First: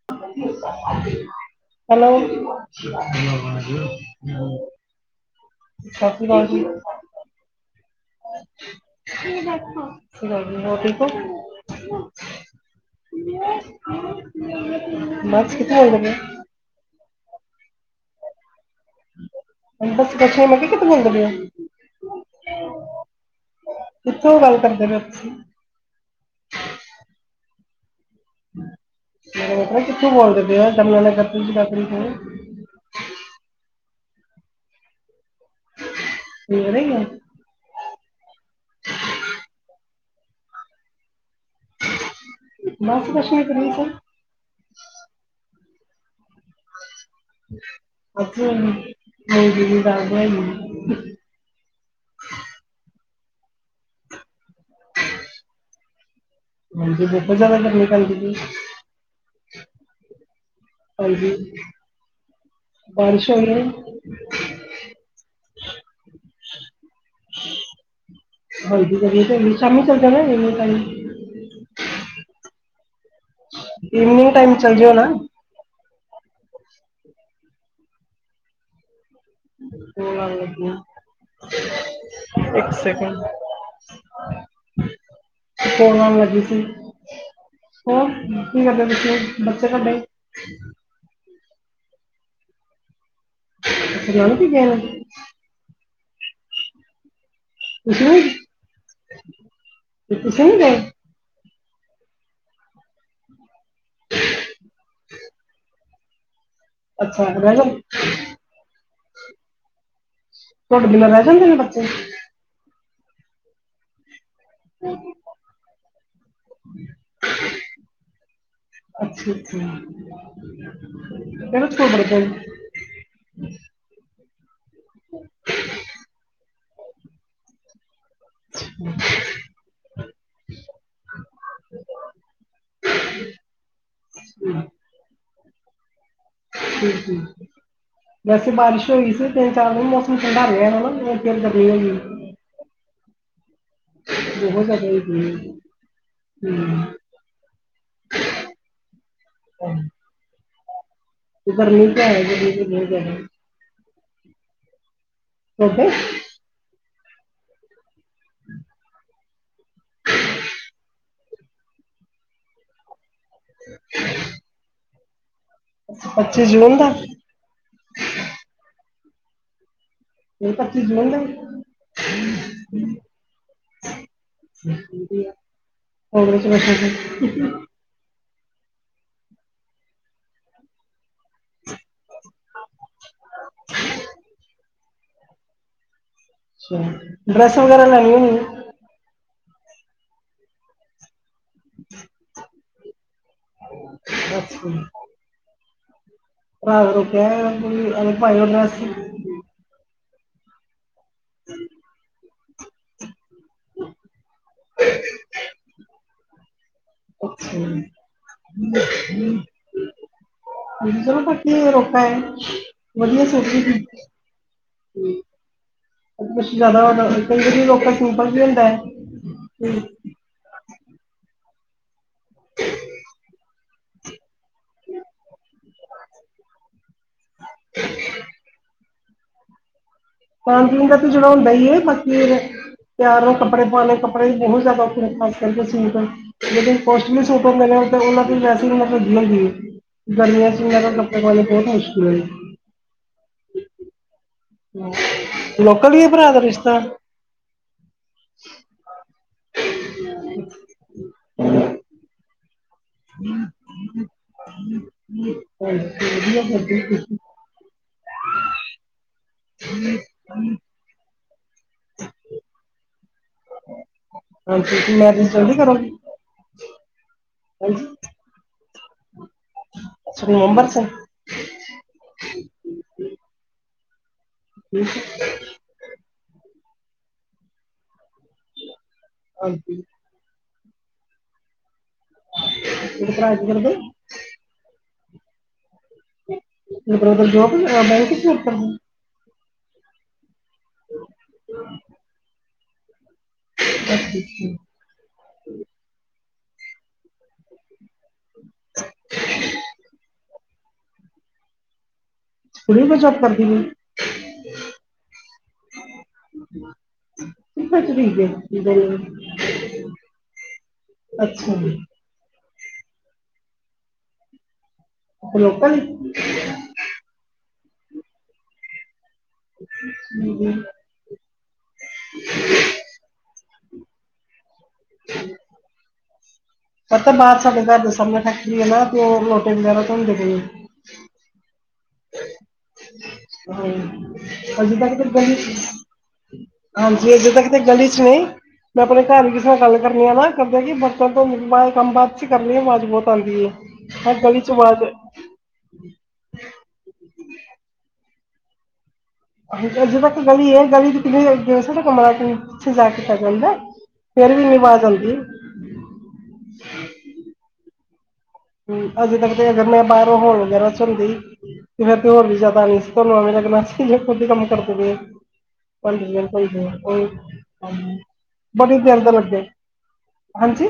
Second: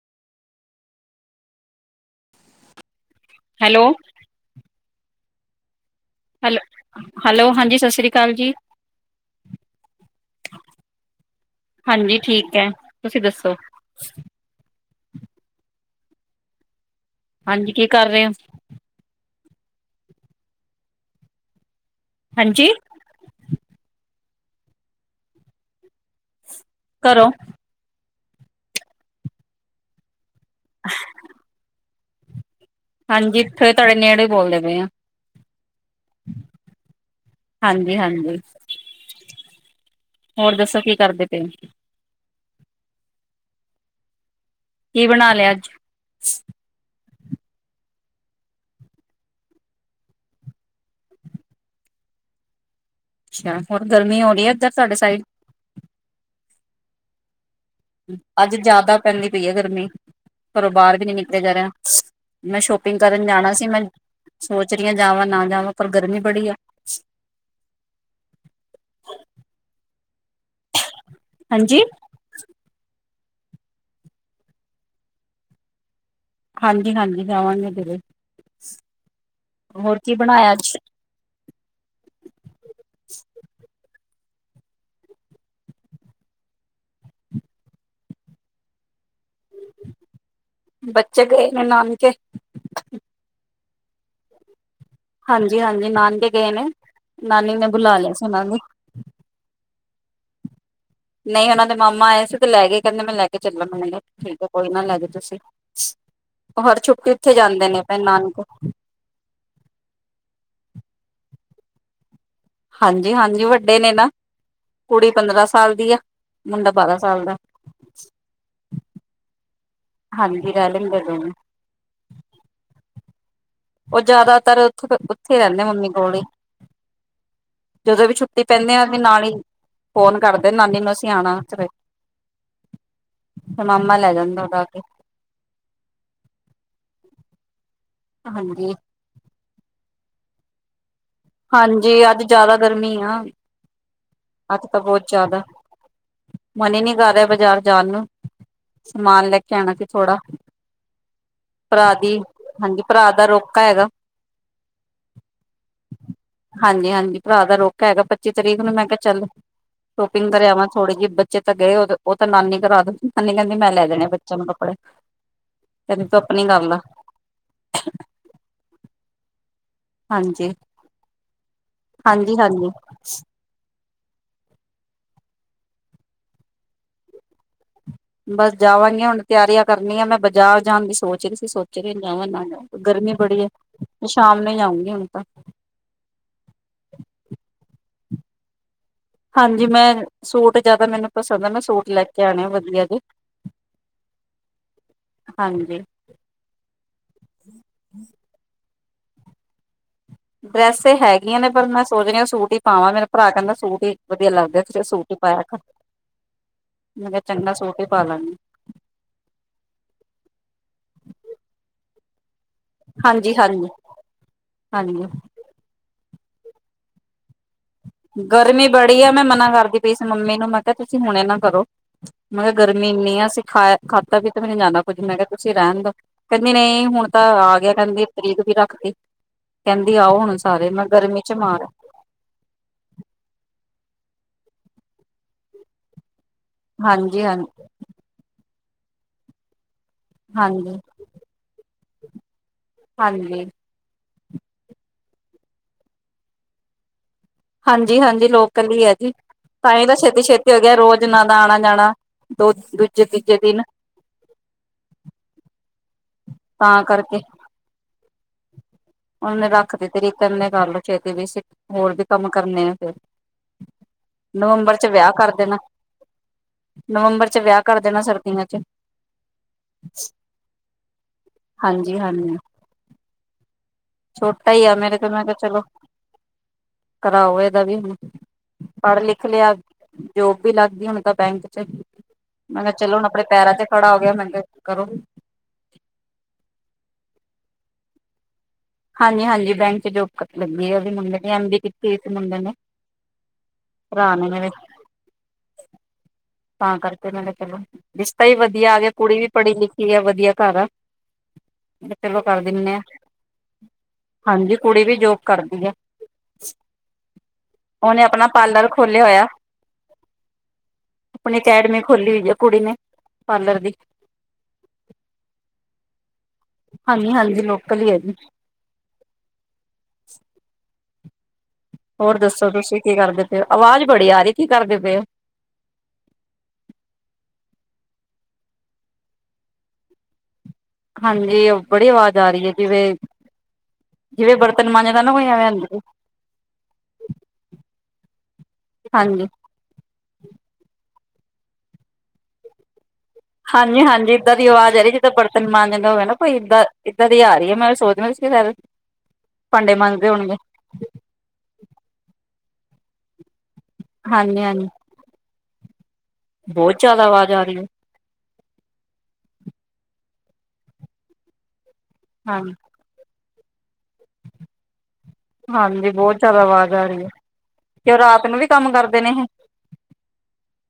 [unintelligible] Hello [unintelligible] [inaudible] hello ਸਤਿ hello hello ਹਾਂਜੀ ਸਤਿ ਸ੍ਰੀ ਅਕਾਲ ਜੀ ਸ਼੍ਰੀ ਅਕਾਲ ਜੀ ਹੋਰ ਠੀਕ ਓ। ਹਾਂਜੀ ਠੀਕ ਹੈ ਤੁਸੀਂ ਦੱਸੋ ਮਛ ਕਿਥੇ ਆਏ ਦੇਨੇ। [unintelligible] ਹਾਂਜੀ ਕੀ ਕਰ ਰਏ ਅ। ਹ ਬੱਸਛ ਮ ਕਿਹਾ ਕਿੱਥੋਂ ਬੋਮਦੇ ਪੇ ਯੋ। [unintelligible] ਹਾਂਜੀ ਕਿੱਥੋਂ ਗੱਲ ਕਰਦੇ ਪਏ ਤੁਸੀ। ਘਰੋਂ ਮੈ ਕਿਆ ਕਿਥੋਂ ਬੋਲਦੇ। [unintelligible] ਹਾਂਜੀਥੇ। ਤੁਹਾਡੇ ਨੇੜੇ ਬੋਲਦੇ ਪਏ ਆ। ਨੇੜੇ ਈ ਅ। ਜ--ਹਾਂਜੀ। ਹੋਰ ਦੱਸੋ ਕੀ ਕਰਦੇ ਪਏ। ਮਸ ਪ੍ਰਛਣਾ ਕਰ ਰ ਸ [unintelligible] ਕੀ ਬਣਾ ਲਿਆ ਅੱਜ। ਅਜ ਰੋਂਗੀ ਦੀ ਦਾਲ ਬਣਾਈ ਏ। ਅੱਛਾ ਹੋਰ ਗਰਮੀ ਹੋਣੀ ਹੈ ਐਦਰ। ਸਾਡੇ ਸਾਈਡ। ਹਾਂਜੀ ਬ ਬਜਾ ਲੈਂਦਾ। [unintelligible] ਅੱਜ ਜਿਆਦਾ ਪੈਂਦੀ ਪਈ ਏ ਗ਼। ਰਮੀ ਘਰੋਂ ਬਾਰ ਵੀ ਨੀ ਹਾਂਜੀ ਨਿਕਲੇਆ ਜਾ ਰਿਆ ਮੈਂ ਸ਼ੋਪਿੰਗ ਕਰਨ ਬਾਰਿਸ਼ ਹੋਈ ਜਾਣਾ ਹੈ ਸੀ ਮੈਂ ਸੋਚ ਰੀ ਆ ਜਾਵਾਂ ਨਾ ਜਾਵਾਂ ਪਰ ਗਰਮੀ ਬੜੀ ਆ। ਕਿਵੇ ਲ ਹਾਂਜੀ ਪ। [unintelligible] ਇਵਨਿੰਗ ਟਾਈਮ ਚੱਲ ਜਯੋ ਨਾ। ਹਾਂਜੀ ਹਾਂਜੀ ਜਾਵਾਂਗੇ ਹੋਰ ਕੀ ਬਣਾਇਆ ਅੱਜ [unintelligible] ਇੱਕ ਸੇਕਿੰਡ। ਸੋ ਆਉਣ ਲੱਗੀ ਸੀ [unintelligible] ਹੋ ਕੀ ਕਰਦੇ ਤੁਸੀਂ। ਬੱਚੇ [unintelligible] ਇਹ ਨਾਨਕੇ [unintelligible] ਕੀ ਕਹਿਣਾ ਹਾਂਜੀ ਹਾਂਜੀ ਨਾਲ [unintelligible] ਗਏ ਨੇ ਨਾਨੀ ਨੇ ਬੁਲਾ ਤੁਸੀਂ ਲਿਆ ਸੀ ਨਹੀਂ ਉਹਨਾਂ ਨੂੰ ਤੁਸੀਂ ਨਹੀਂ ਗਏ? ਨਹੀਂ ਉਹਨਾਂ ਦੇ ਮਾਮਾ ਆਏ ਸੀ ਤੇ ਲੈ ਗਏ ਕਹਿੰਦੇ ਮੈਂ ਲੈ ਕੇ ਚੱਲਾਂ ਮੈ ਕਿਹਾ ਠੀਕ ਹੈ ਕੋਈ ਨਾ ਲੈ ਜਾਓ ਤੁਸੀਂ ਹਰ ਛੁੱਟੀ ਅੱਛਾ ਉੱਥੇ ਰਹਿ ਜਾ ਜਾਂਦੇ ਨੇ ਆਪਣੇ ਨਾਨਕੇ ਤੁਹਾਡੇ ਬਿਨਾ ਰਹਿ ਜਾਂਦੇ ਨੇ ਬੱਚੇ ਹਾਂਜੀ ਹਾਂਜੀ ਵੱਡੇ ਨੇ ਨਾ ਕੁੜੀ ਪੰਦਰਾਂ ਸਾਲ ਦੀ ਆ ਮੁੰਡਾ ਬਾਰਾਂ ਸਾਲ ਦਾ ਅੱਛਾ ਅੱਛਾ ਹਾਂਜੀ ਰਹਿ ਲੈਂਦੇ ਦੋਵੇ ਹਮ ਉਹ ਜ਼ਿਆਦਾਤਰ ਉੱਥੇ ਰਹਿੰਦੇ ਮੰਮੀ ਕੋਲ ਜਦੋਂ ਵੀ ਛੁੱਟੀ ਪੈਂਦੇ ਆ ਵੀ ਨਾਲ ਹੀ ਫੋਨ ਕਰਦੇ ਨਾਨੀ ਨੂੰ ਅਸੀਂ ਆਉਣਾ ਫਿਰ ਮਾਮਾ ਲੈ ਜਾਂਦਾ ਉਦਾ ਆ ਕੇ ਹਮ ਹਮ ਵੈਸੇ ਹਾਂਜੀ-ਹਾਂਜੀ ਬਾਰਿਸ਼ ਹੋ ਗਈ ਸੀ ਤਿੰਨ ਚਾਰ ਵਜੇ ਮੋਸਮ [unintelligible] ਹਾਂਜੀ ਅੱਜ ਜਿਆਦਾ ਗਰਮੀ ਆ [inaudible] ਅੱਜ ਤਾਂ ਜ਼ਿਆਦਾ ਹੋਈ ਬਹੁਤ ਜ਼ਿਆਦਾ ਗਈ ਮਨ ਹੀ ਹਮ ਨੀ ਕਰ ਰਿਹਾ ਬਾਜ਼ਾਰ ਜਾਣ ਨੂੰ ਸਮਾਨ ਲੈ ਕੇ ਆਣਾ ਕਿ ਥੋੜਾ ਤੇ ਗਰਮੀ ਭਰਾ ਤਾਂ ਦੀ ਹੈ ਗਰਮੀ ਹਾਂਜੀ ਭਰਾ ਦਾ ਰੋਕਾ ਹੈਗਾ ਓਕੇ ਹਾਂਜੀ ਹਾਂਜੀ ਭਰਾ ਦਾ ਰੋਕਾ ਹੈਗਾ ਪੱਚੀ ਤਰੀਕ ਨੂੰ ਮੈਂ ਕਿਹਾ ਚੱਲੂ ਸ਼ੋਪਿੰਗ ਕਰਿਆਾਂ ਥੋੜੀ ਜਿਹੀ ਬੱਚੇ ਤਾਂ ਗਏ ਉਹ ਉਹ ਤਾਂ ਨਾਨੀ [unintelligible] ਨਾਨੀ ਕਹਿੰਦੀ ਮੈਂ ਲੈ ਦੇਣੇ ਬੱਚਿਆਂ ਨੂੰ ਕੱਪੜੇ ਕਹਿੰਦੀ ਤੂੰ ਪੱਚੀ ਆਪਣੀ ਕਰ ਜੂਨ ਲਾ ਦਾ ਹਾਂਜੀ ਇਹ ਪੱਚੀ ਜੂਨ ਦਾ ਹਾਂਜੀ ਹਾਂਜੀ [unintelligible] ਬਸ ਜਾਵਾਂਗੀ ਹੁਣ ਤਿਆਰੀਆਂ ਕਰਨੀਆਂ ਮੈਂ ਬਾਜ਼ਾਰ ਜਾਣ ਦੀ ਸੋਚ ਰਹੀ ਸੀ ਸੋਚਾ ਜਾਵਾ ਨਾ ਗਰਮੀ ਬੜੀ ਆ ਸ਼ਾਮ ਨੂੰ ਜਾਊਗੀ ਹੁਣ ਤਾ ਅੱਛਾ ਡਰੈਸ ਵਗੈਰਾ ਲੈਣੀ ਹੋਨੀ ਹਾਂਜੀ ਮੈਂ, ਸੂਟ ਜਿਆਦਾ ਮੈਨੂੰ ਪਸੰਦ ਆ ਮੈਂ ਸੂਟ ਲੈ ਕੇ ਆਣੇ ਆ ਵਧੀਆ ਜੇ, ਅੱਛਾ ਹਾਂਜੀ ਭਰਾ ਰੋਕਿਆ ਅਰੇ ਭਾਈ ਉਹ ਡਰੈੱਸ ਤੇ ਹੈਗੀਆਂ ਨੇ ਪਰ ਮੈਂ ਸੋਚ ਰਹੀ ਸੂਟ ਈ ਪਾਵਾਂ ਮੇਰਾ ਭਰਾ ਕਹਿੰਦਾ ਸੂਟ ਵਧੀਆ ਲੱਗਦਾ ਤੇਰੇ ਸੂਟ ਹੀ ਪਾਇਆ ਮੈਂ ਕਿਹਾ [inaudible] ਅ ਚੰਗਾ ਸੂਟ ਹੀ ਪਾ ਲਾਂਗੀ ਵਧੀਆ ਹਾਂਜੀ ਸੂਟ ਛ ਹਾਂਜੀ ਹਾਂਜੀ ਜ਼ਿਆਦਾ ਹੋਦਾ ਗਰਮੀ ਬੜੀ ਆ ਮੈਂ ਮਨਾ ਕਰਦੀ ਪਈ ਇਸ ਮੰਮੀ ਨੂੰ ਮੈਂ ਤਾਂ ਤੁਸੀਂ ਹੁਣ ਇਹ ਕਰੋ ਮੈਂ ਕਿਹਾ ਗਰਮੀ ਇੰਨੀ ਆ ਅਸੀਂ ਖਾਇਆ ਖਾਤਾ ਵੀ ਤੇ ਮੈਨੂੰ ਜਾਂਦਾ ਕੁੱਝ ਮੈਂ ਕਿਹਾ ਤੁਸੀਂ ਰਹਿਣ ਦੋ, ਕਹਿੰਦੀ ਨਹੀਂ, ਹੁਣ ਤਾਂ ਆ ਗਿਆ ਕਹਿੰਦੀ ਤਰੀਕ ਵੀ ਰੱਖਤੀ ਕ ਪਾਣ -ਪੀਣ ਦਾ ਤਾਂ ਜਿਹੜਾ ਹੁੰਦਾ ਹੈ ਬਾਕੀ ਪਿਆਰ ਨਾਲ ਕੱਪੜੇ ਪਾਉਣੇ ਕੱਪੜੇ ਵੀ ਬਹੁਤ ਜ਼ਿਆਦਾ ਉਥੇ ਖਾਸ ਕਰਕੇ ਸੀ ਜਿਹੜੇ ਹਾਂਜੀ ਕੋਸਟਲੀ ਸੂਟ ਹਾਂਜੀ ਹੁੰਦੇ ਨੇ ਉਹਨਾਂ [unintelligible] ਗਰਮੀਆਂ ਸੀ ਹਾਂਜੀ ਨਗਰ ਲੱ ਵਾਲੇ ਪਹੁਤ ਹ ਹਾਂਜੀ ਲੋਕਲ ਈ ਐ ਭਰਾ ਦਾ ਰਿਸ਼ਤਾ ਹਾਂਜੀ -ਹਾਂਜੀ ਲੋਕਲ ਹੀ ਹੈ ਜੀ, ਤਾਂ ਹੀ ਤਾਂ ਛੇਤੀ- ਛੇਤੀ ਹੋ ਗਿਆ ਰੋਜ਼ ਨ ਦਾ ਆਣਾ- ਜਾਣਾ ਦੋ ਦੂਜੇ -ਤੀਜੇ ਦਿਨ ਹਾਂਜੀ ਵਧੀਆ ਤਾਂ ਕਰ ਕਰਕੇ ਉਹਨੇ ਰੱਖ ਦਿੱਤੀ ਤਰੀਕ, ਕਹਿਦੇ ਕਰ ਲੋ, ਛੇਤੀ ਵੀ ਸੀ ਹੋਰ ਵੀ ਕੰਮ ਕਰਨੇ ਆ ਫਿਰ ਨਵੰਬਰ ਚ ਹਾਂਜੀ, ਵਿਆਹ ਮੈਰਿਜ ਕਰ ਜਲਦੀ ਦੇਣਾ ਕਰੋਗੇ ਨਵੰਬਰ ਚ ਵਿਆਹ ਕਰ ਦੇਣਾ ਸਰਦੀਆਂ ਚ ਅੱਛਾ ਮੁੰਬਰ ਸ [inaudible] ਛੋਟਾ ਹੀ ਆ ਠੀਕ ਮੇਰੇ ਹੈ ਤੇ ਮੈਂ ਕਿਹਾ ਚਲੋ ਕਰਾਓ ਇਹਦਾ ਵੀ ਹੁਣ ਪੜ੍ਹ ਲਿਖ ਲਿਆ ਹਾਂਜੀ ਜੋ ਵੀ ਲੱਗ ਗੀ ਹੋਣ ਤਾਂ ਬੈਂਕ ਚ ਮੈਂ ਕਿਹਾ ਚਲੋ ਹੁਣ ਕਿਹੜੇ ਆਪਣੇ ਭਰਾ ਕੀ ਪੈਰਾਂ ਤੇ ਕਰਦੇ ਖੜਾ ਹੋ ਗਿਆ ਮੈਂ ਕਿਹਾ ਕਰੋ ਉ ਜੋ ਬੈਂਕ ਹਾਂਜੀ ਹਾਂਜੀ ਬੈਂਕ ਚ ਜੋਤ ਲੱਗੀ ਆ ਉਹਦੀ ਮੁੰਡੇ ਨੇ ਐਮ ਬੀ ਏ ਕੀਤੀ ਸੀ ਮੁੰਡੇ ਨੇ ਅ ਅੱਛਾ ਭਰਾ ਨੇ ਤਤਾਂ ਕਰਕੇ ਮੈ ਕਿਹਾ ਚਲੋ ਰਿਸ਼ਤਾ ਹੀ ਵਧੀਆ ਆ ਗਿਆ ਕੁੜੀ ਵੀ ਪੜ੍ਹੀ ਲਿਖੀ ਆ ਵਧੀਆ ਘਰ ਆ ਹ ਚਲੋ ਕਰ ਦਿੰਦੇ ਹ ਕੁੜੀ ਵੀ ਜੋਬ ਕਰਦੀ ਹੈ ਹਾਂਜੀ ਕੁੜੀ ਵੀ ਜੋਬ ਕਰਦੀ ਆ ਕਿੱਥੇ ਉਹਨੇ ਚਲੀ ਆਪਣਾ ਪਾਰਲਰ ਖੋਲਿਆ ਹੋਇਆ ਗਈ ਅਕੈਡਮੀ ਅੱਛਾ ਖੋਲੀ ਹੋਈ ਏ ਕੁੜੀ ਨੇ ਪਾਰਲਰ ਦੀ ਛ ਲੋਕਲ ਹਾਂਜੀ ਹਾਂਜੀ ਲੋਕਲ ਹੀ ਹੈ ਜੀ ਹੂੰ ਹੋਰ ਦੱਸੋ ਤੁਸੀਂ ਕੀ ਕਰਦੇ ਤੇ ਆਵਾਜ਼ ਬੜੀ ਆ ਰਹੀ ਕੀ ਕਰਦੇ ਪਏ ਹੋ ਪਤਾ ਬਾਹਦ ਸਾ ਘਰ ਦੇ ਸਾਹਮਣੇ ਠੱਕੀਏ ਨਾ ਉਹ ਲ ਲੋਟੇ ਵਗੈਰਾ ਧੋਂਦੇ ਗਈ ਹਾਂਜੀ ਉਹ ਜਿਵੇਂ ਬਰਤਨ ਅਜ ਮਾਂਜਦਾ ਤ ਨਾ ਕੋਈ ਗਲੀ ਐਵੇਂ ਆਂਦੀ ਹਾਂਜੀ ਅਜੇ ਤ ਕਿਤੇ ਗਲੀ ਚ ਨਹੀਂ ਮੈਂ ਆਪਣੇ ਘਰ ਹਾਂਜੀ ਦੀ ਕਿਸੇ ਨਾਲ ਗੱਲ ਕਰਨੀ ਆ ਨਾ ਕਰਦੇ ਆ ਕਿ ਬ ਕੰਮ ਬਾਦ ਚ ਕਰ ਰ ਮਾਜ਼ਬੂਤ ਹਾਂਜੀ ਹਾਂਜੀ ਇਏਦਾਂ ਦੀ ਆਵਾਜ਼ ਹੈ ਜੀ ਜਿੱਦਾਂ ਬਰਤਨ ਮਾਂਜਦਾ ਹੋਵੇ ਨਾ ਕੋਈ ਇਏਦਾਂ ਇੱਦਾਂ ਦੀ ਆ ਰਹੀ ਹੈ ਮੈਂ ਸੋਚਦਾ ਸੀ ਸਰ ਅਜੇ ਤੱਕ ਗਲੀ ਹੈ ਗਲੀ ਦੀੋਟੇ ਕਮ ਲ ਸ ਜਾਾ ਕੇ ਕੀਤਾ ਜਾਂਦਾ ਫੇਰ ਵੀ ਹਾਂਜੀ ਨੀ ਹਾਂਜੀ ਆਵਾਜ਼ ਆਉਂਦੀ ਬਹੁਤ ਜਿਆਦਾ ਆਵਾਜ਼ ਆ ਰਹੀ ਹੈ ਹਮ, ਅਜੇ ਤੱਕ ਤੇ ਅਗਰ ਮੈਂ ਬਾਹਰੋਂ ਹੋਰ ਵਗੈਰਾ ਚ ਹੁੰਦੀ ਇਦਾਂ ਤੇ ਹੋਰ ਵੀ ਹਾਂ ਜਾਦਾ ਰਿਸ੍ਕ ਏ ਓਹਨੇ [unintelligible] ਗਰੋਸਰੀ ਏ, ਖੁਦ ਹੀ ਕੰਮ ਕਰਦੇ ਬਏ ਹਾਂਜੀ ਬਹੁਤ ਜਿਆਦਾ ਆਵਾਜ਼ ਆ ਰਹੀ ਹੈ, ਤੇ ਹਾਂਜੀ ਉਹ ਰਾਤ ਨੂੰ ਵੀ ਕੰਮ ਬੜੀ ਦੇਰ ਕਰਦੇ ਦਾ ਨੇਹੇ? ਲੱਗੇ ਹਾਂਜੀ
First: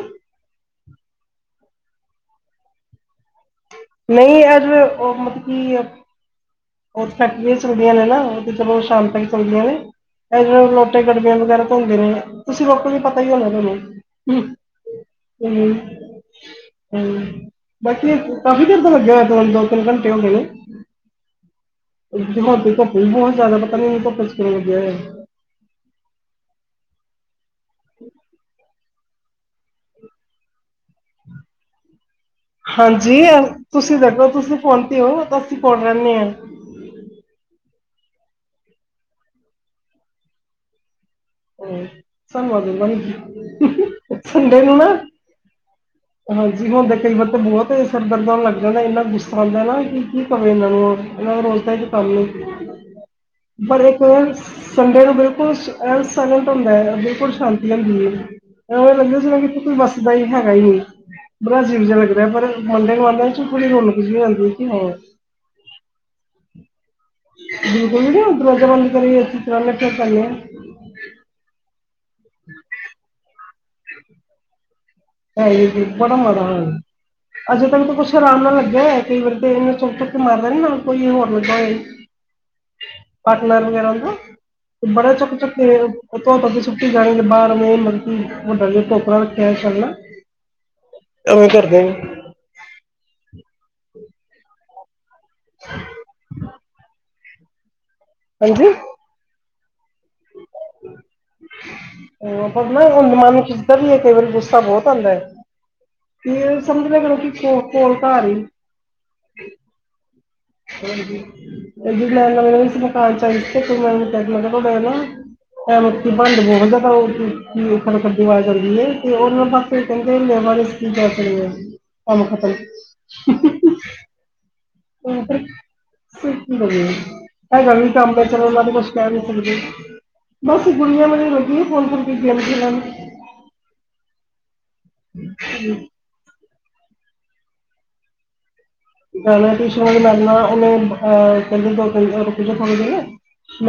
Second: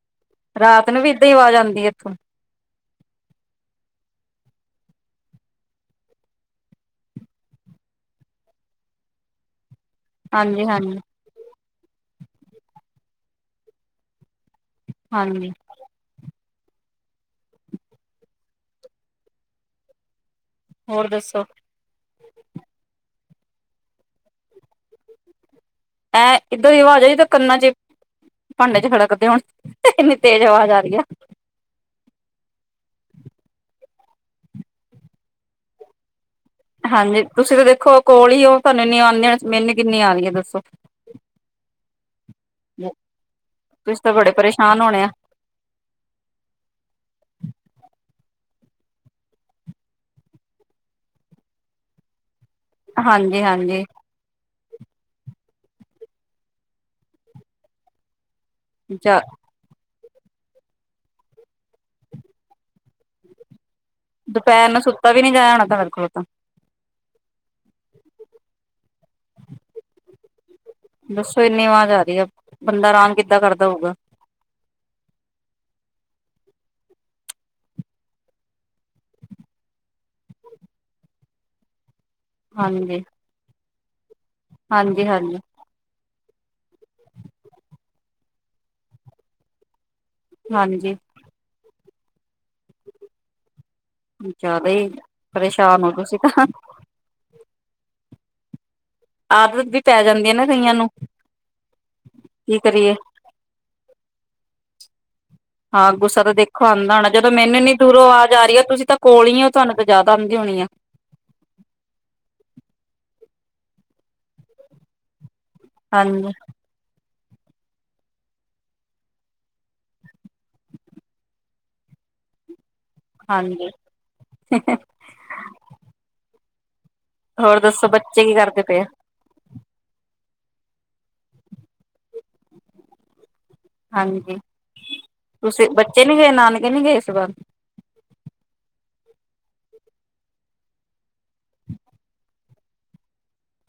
ਰਾਤ ਨੂੰ ਵੀ ਏਦਾਂ ਹੀ ਆਵਾਜ਼ ਆਉਂਦੀ ਹੈ ਇੱਥੋਂ? ਨਹੀਂ ਅੱਜ ਉਹ ਮਤਲਬ ਕੀ ਉੱਥੇ ਫੈਕਟਰੀਆਂ ਚਲਦੀਆਂ ਨੇ ਨਾ, ਉਹ ਤੇ ਚਲੋ ਸ਼ਾਮ ਤੱਕ ਚੱਲਦੀਆਂ ਨੇ। ਇਹ ਹਾਂਜੀ ਹਾਂਜੀ ਲੋੋਟੇ, ਗੜਬੇ, ਵਗੈਰਾ। ਹੁੰਦੇ ਨੇ, ਤੁਸੀਂ ਲੋਕਾਂ ਨੂੰ ਪਤਾ ਹੀ ਹੋਣਾ ਤੁਹਾਨੂੰ ਹੁੰ ਹਾਂਜੀ। ਹਮ ਬਾਕੀ ਕਾਫ਼ੀ ਦੇਰ ਤੋਂ ਲੱਗਿਆ [unintelligible] ਦੋ ਤਿੰਨ ਘੰਟੇ ਹੋ ਗਏ। ਹੋਰ ਦੱਸੋ? ਜਮਾਂ ਪੀਕਅੱਪ ਬਹੁਤ ਜਿਆਦਾ ਪਤਾ ਨੀ [unintelligible] ਪੁੱਛ ਕੇ ਗਿਆ ਹੈ। ਐਂ ਇੱਧਰ ਦੀ ਆਵਾਜ਼ ਆ ਜੋ ਕੰਨਾ ਚ ਭਾਂਡੇ ਜੇ ਖੜਕਦੇ ਹੋਣ, ਇੰਨੀ ਤੇਜ਼ ਆਵਾਜ਼ ਆ ਰਹੀ ਆ। ਹਾਂਜੀ ਅ ਤੁਸੀਂ ਦੇਖੋ, ਤੁਸੀਂ ਫੋਨ ਤੇ ਹੋ, ਅਸੀਂ ਕੋਲ ਰਹਿਣੇ ਹਾਂ। ਹਾਂਜੀ, ਤੁਸੀਂ ਤਾਂ ਦੇਖੋ ਕੋਲ ਹੀ ਹੋ, ਤੁਹਾਨੂੰ ਇਨੀਆ ਆਉਂਦੀਆਂ, ਮੈਨੂੰ ਕਿੰਨੀ ਆਉਣਗੀਆਂ ਦੱਸੋ? ਹਾਂ, ਧੰਨਵਾਦ ਤੁਸੀਂ ਤਾਂ [unintelligible] ਬੜੇ ਸੰਡੇ ਨੂੰ ਪਰੇਸ਼ਾਨ ਨਾ, ਹੋਣੇ ਆ ਹਾਂਜੀ ਹੁਣਦਾ ਕਈ ਵਾਰ ਤਾਂ ਬਹੁਤ ਸਰਦਰਦ ਆਉਣ ਲੱਗ ਇਹਨਾਂ ਦਾ ਇੰਨਾ ਗੁੱਸਾ ਆਉਂਦਾ ਨਾ, ਕਿ ਕੀ ਕਵੇ ਇਹਨਾਂ ਨੂੰ? ਇਹਨਾਂ ਦਾ ਰੋਜ਼ ਦਾ ਹੀ ਤੇ ਕੰਮ ਹੈ। ਹਾਂਜੀ-ਹਾਂਜੀ। ਸੰਡੇ ਨੂੰ ਬਿਲਕੁਲ ਸ ਏਂਸ [unintelligible] ਹੁੰਦਾ ਏ, ਬਿਲਕੁਲ ਸ਼ਾਂਤੀ ਹੁੰਦੀ ਹੈ। ਹੋਰ ਜਾ ਲੱਗੇ ਸੀ ਨਾ ਕਿ ਕਿੱਥੇ ਕੋਈ ਬੱਸ ਬਈ ਹੈਗਾ ਹੀ ਨਹੀਂ, ਬੜਾ ਅਜੀਵ ਜਿਹਾ ਲੱਗਦਾ ਏ, ਪਰ ਮੁੰਡੇ ਵਾਲੇ ਚ ਕੁੜੀ ਵੱਲੋਂ ਦੁਪਹਿਰ ਨੂੰ ਸੁੱਤਾ ਵੀ ਨੀ ਜਾਇਆ ਹੋਣਾ ਤੁਹਾਡੇ ਕੋਲੋ ਤਾਂ? ਬਿਲਕੁਲ ਵੀ ਦਰਵਾਜਾ ਬੰਦ ਕਰੀਏ ਏ ਸੀ ਲਗਿਆ [unintelligible] ਦੱਸੋ ਇੰਨੀ ਆਵਾਜ਼ ਆ ਬੰਦਾ ਆਰਾਮ ਕਿੱਦਾਂ ਕਰ ਦਓਗਾ। ਹਾਏ ਬੜਾ ਮਾੜਾ ਹੋਇਆ, ਅਜੇ ਤੱਕ ਤਾਂ ਕੁਛ ਆਰਾਮ ਨਾਲ ਲੱਗਿਆ ਹੋਆ ਸੀ, ਕਈ ਵਾਰੀ ਤੇ ਇਹਨੇ ਚੁੱਕ-ਚੁੱਕ ਕੇ ਮਾਰਦਾ ਨੀ ਨਾਲ ਕੋਈ ਹੋਰ ਲੱਗਾ ਹੋਇਆ ਈ। ਹਾਂਜੀ ਪਾਟਨਰ ਵਗੈਰਾ। [inaudible] ਹਾਂਜੀ ਬੜਾ ਹਾਂਜੀ ਚੁੱਕ-ਚੁੱਕ ਕੇ ਉਤੋਂ ਕਦੇ ਛੁੱਟੀ ਜਾਂ ਆਈ ਏ ਬਾਹਰ ਮ ਮਲਬ ਕਿ ਵਡਾ ਜਿਹਾ ਟੋਕਰਾ ਰੱਖਿਆ ਚੱਲਣਾ। ਹਾਂਜੀ ਐਵੇਂ ਕਰਦੇ ਨੇ। ਅੱਛਾ ਬਈ। ਪਰੇਸ਼ਾਨ ਹੋ ਤੁਸੀਂ ਤਾਂ। ਹਾਂਜੀ ਆਦਤ ਵਿ ਕੀ ਹ ਨਾ ਕਰੀਏ ਅੰਦ ਮਨ ਕਿਸਦਾਂ ਵੀ ਹੈ। ਕਈ ਵਾਰੀ ਗੁੱਸਾ ਬਹੁਤ ਆਦਾ ਹਾਂ, ਗੁੱਸਾ ਤਾਂ ਦੇਖੋ ਆਉਂਦਾ ਹੋਣਾ ਜਦੋਂ ਮੈਨੂੰ ਕੋ ਇੰਨੀ ਕੋਲ ਦੂਰੋਂ ਆਵਾਜ਼ ਆ ਰਹੀ ਹੈ। ਤੁਸੀਂ ਤਾਂ ਕੋਲ ਹੀ ਹੋ ਤੁਹਾਨੂੰ ਤਾਂ ਜ਼ਿਆਦਾ ਆਉਂਦੀ ਹੋਣੀ ਆ [unintelligible] [unintelligible] ਬਏ ਨਾ ਹੋ [unintelligible] ਖਰੋ ਦੀਵਾ ਕਰਦੀ ਹੈ ਹਾਂਜੀ ਤੇ ਉਹ ਨਾਲ ਬਾ ਫ ਕਹਿੰਦੇ ਲੇਬਰ ਕਰ ਕੰਮ ਖਤਮ [inaudible] ਹਾਂਜੀ ਮਟਰ ਸ [unintelligible] ਹੋਰ ਹੈਗਾ ਵੀ ਦੱਸੋ ਕੰਮ ਬੱਚੇ ਕੀ ਚਲੋ ਕਰਦੇ ਨਾਲੇ ਪਏ ਆ? ਕੁਛ ਕਹਿ ਨੀ ਸਕਦੇ ਬੱਸ ਗੁਣੀਆਂ ਮਣੀਆ ਲੱਗੀਆ ਫੋਨ ਫੜ ਕੇ ਗੇਮ ਖੇਲਣ ਹਾਂਜੀ, ਤੁਸੀਂ ਬੱਚੇ ਨੀ ਗਏ, ਨਾਨਕੇ ਨੀ ਗਏ, ਇਸ ਵਾਰ [unintelligible] ਮੈਂ ਵੀ ਸਨ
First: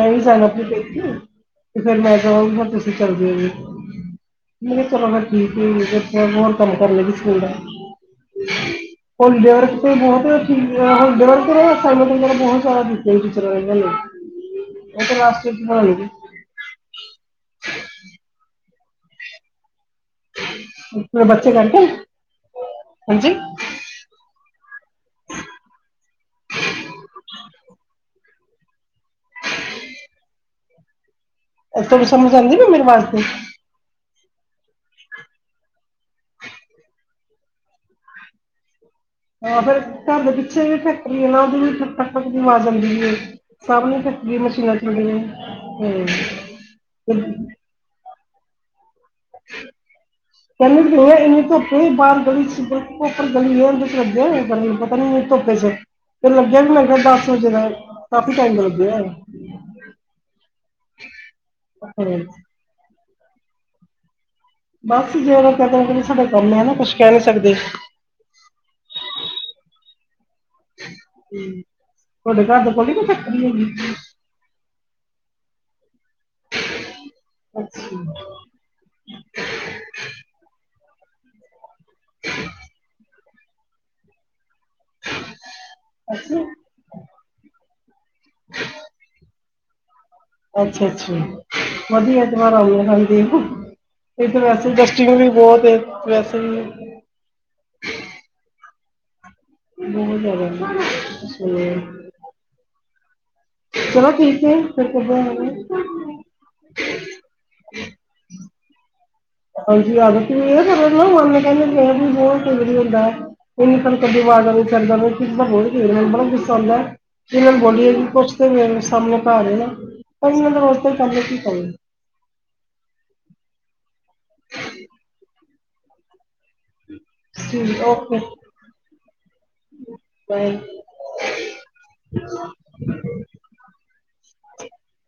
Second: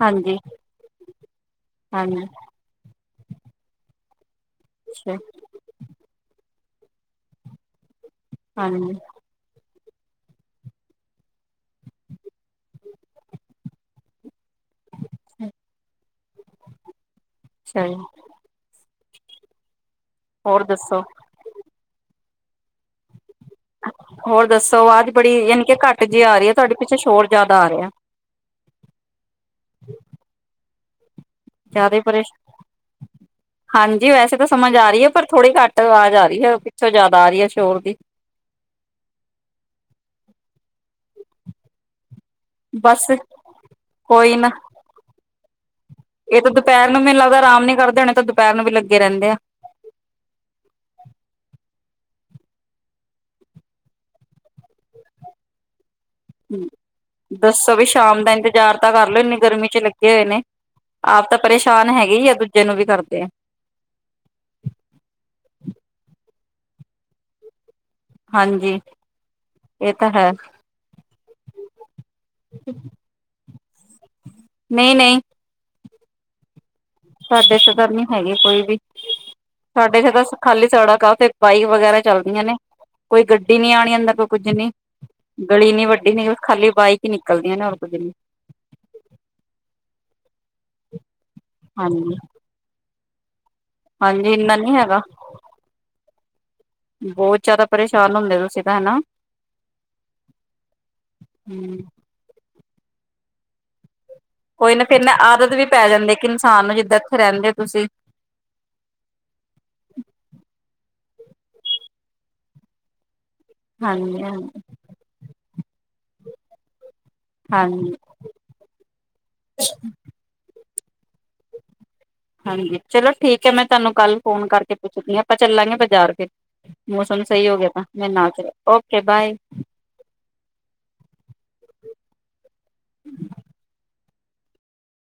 ਹਾਂਜੀ ਆਪਣੀ ਪੇਕੀ, ਤੇ ਫੇਰ ਮੈਂ ਹਾਂਜੀ ਕਹਾਂਗਾ ਤੁਸੀਂ ਚੱਲਦੇ ਹੋ- [unintelligible] ਕੰਮ ਅੱਛਾ ਕਰ ਲੇਗੀ ਸਕੂਲ ਦਾ- ਹਾਂਜੀ ਹੋਲੀ ਡੇ ਵਰਕ- [unintelligible] [unintelligible] ਅੱਛਾ ਜੀ ਹੋਰ ਦੱਸੋ ਮਰੇ ਬੱਚੇ ਕਰਕੇ ਨਾ- [unintelligible] ਹਾਂਜੀ ਹੋਰ ਦੱਸੋ ਵਾਜ ਬੜੀ ਯਾਨੀ ਕਿ ਘੱਟ ਜਿਹੀ ਆ ਰਹੀ ਏ। ਤੁਹਾਡੇ ਪਿੱਛੇ ਸ਼ੋਰ ਜਿਆਦਾ ਆ ਰਿਆ। [unintelligible] ਇਸ ਜ਼ਿਆਦਾ ਈ ਤੋਂ ਪਰੇਸ਼। ਸਮਝ ਆਉਂਦੀ ਨਾ ਮੇਰੇ ਵਾਸਤੇ ਹਾਂਜੀ ਵੈਸੇ ਤਾਂ ਸਮਝ ਆ ਰਹੀ ਹੈ, ਪਰ- ਥੋੜ੍ਹੀ ਘੱਟ ਆਵਾਜ਼ ਆ ਰਹੀ ਏ। ਪਿੱਛੋਂ ਜਿਆਦਾ ਆ ਰਈ ਹੈ ਸ਼ੋਰ ਦੀ- ਏ ਫਾਰ ਫੈਕਟਰੀ ਏ ਨਾ ਓਦੀ ਵੀ ਠਕ-ਠਕ- [unintelligible] ਬਸ, ਕੋਈ ਫੈਕਟਰੀ ਨਾ ਮਸ਼ੀਨਾਂ ਚੱਲਦੀਆਂ ਹੂੰ ਏ ਤਾਂ ਦੁਪਹਿਰ ਨੂੰ ਮੈਨੂੰ ਲੱਗਦਾ ਆਰਾਮ ਨੀ ਕਰਦੇ ਹੋਣੇ। ਏ ਤਾਂ ਦੁਪਹਿਰ ਨੂੰ ਵੀ ਲੱਗ- ਚੱਲ ਫੇਰ ਇੰਨੀ ਧੁੱਪ ਏ- ਬਾਹਰ ਗਲੀ'ਚ ਉਪਰ ਗਲੀ ਏ। ਉਦੇ'ਚ ਲਗੇ ਹੋਏ ਗਰਮੀ'ਚ ਓ ਪਰੇ ਧੁੱਪੇ'ਚ। ਹੂੰ- ਦੱਸੋ ਵੀ ਸ਼ਾਮ ਦਾ ਕਾਫੀ ਟਾਈਮ ਇੰਤਜ਼ਾਰ ਤਾਂ ਲੱਗਿਆ ਕਰ ਲੋ ਇੰਨੀ ਗਰਮੀ ਚ ਲੱਗੇ ਓਏ ਨੇ। ਆਪ ਤਾਂ ਪਰੇਸ਼ਾਨ ਹੈਗੇ ਹੈ ਈ ਆ ਦੂਜੇ ਨੂੰ ਵੀ ਕਰਦੇ ਆ। ਬਸ ਜੇ ਓਨਾ ਕਹਿਤਾ ਕਿ ਸਾਡਾ ਕੰਮ ਏ। ਨਾ ਕੁਝ ਕਹਿ ਨੀ ਸਕਦੇ। ਹਾਂਜੀ ਏ ਤਾਂ ਹੈ। ਤੁਹਾਡੇ ਘਰ ਦੇ ਕੋਲ ਵੀ ਕੋਈ ਫੈਕਟਰੀ ਹੈਗੀ? [inaudible] ਨਹੀਂ ਨਹੀਂ। [inaudible] ਸਾਡੇ ਚ ਏਧਰ ਨੀ ਅੱਛਾ ਹੈਗੇ ਕੋਈ ਵੀ। ਸਾਡੇ ਚ ਤਾਂ ਖਾਲੀ ਸੜਕ ਆ। ਤੇ ਬਾਈ ਕ ਵਗੈਰਾ ਚੱਲਦੀਆਂ ਨੇ। ਕੋਈ ਗੱਡੀ ਨੀ ਆਣੀ ਅੰਦਰ। ਕੋਈ ਕੁੱਝ ਨੀ ਗਲੀ ਇਨੀ ਵੱਡੀ ਨੀ, ਅੱਛਾ ਖਾਲੀ ਬਾਈਕ ਈ ਨਿਕਲਦੀਆਂ ਨੇ ਹੋਰ ਕੁਝ ਨੀ। ਅੱਛਾ ਅੱਛਾ। ਵਧੀਆ ਹਾਂਜੀ-ਹਾਂਜੀ ਐਤਵਾਰ ਆ ਗਿਆ ਕੱਲ। [inaudible] ਇਥੇ ਇੰਨਾ ਵੈਸੇ ਨੀ ਹੈਗਾ ਜਸ਼ਟੀ ਵੀ ਬਹੁਤ ਏ, ਵੈਸੇ। ਤੇ ਹੈ ਨਾ। ਹੂੰ [unintelligible] ਚੱਲੋ ਕੋਈ ਨਾ ਫੇਰ ਨਾ ਆਦਤ ਵੀ ਪੈ ਜਾਂਦੀ ਇਕ ਇਨਸਾਨ ਨੂੰ ਜਿੱਦਾਂ ਇੱਥੇ ਰਹਿੰਦੇ ਹੋ ਤੁਸੀਂ। ਹਾਂਜੀ ਹਾਂਜੀ, ੳ ਤਾਂ ਹੈ। [unintelligible] ਇੰਨੀ ਕੜਕੇ ਦੀ ਹਾਂਜੀ ਹਾਂਜੀ ਆਵਾਜ਼ਾਂ ਚੜ੍ਹਦਾ ਵੇਂ ਪੀੜ ਮਨ ਬੜਾ ਗੁੱਸਾ ਹਾਂਜੀ ਆਂਦੇ ਕੁੱਛ ਮੇਰੇ ਸਾਹਮਣੇ ਪਾ ਰਹੇ ਆ ਪਰ ਇਹਨਾਂ ਦਾ [inaudible] ਹਾਂਜੀ ਚਲੋ ਠੀਕ ਹੈ। ਮੈਂ ਤੁਹਾਨੂੰ ਕੱਲ ਫੋਨ ਕਰਕੇ ਪੁੱਛਦੀ ਆ ਆਪਾਂ ਚੱਲਾਂਗੇ ਬਾਜ਼ਾਰ ਫੇਰ। ਮੌਸਮ ਸਹੀ ਹੋ ਗਿਆ ਜੀ ਤਾ। ਮੈਂ ਓਕੇ ਨਾ ਚਲਾ ਓਕੇ ਬਾਏ। [unintelligible] [unintelligible] [unintelligible]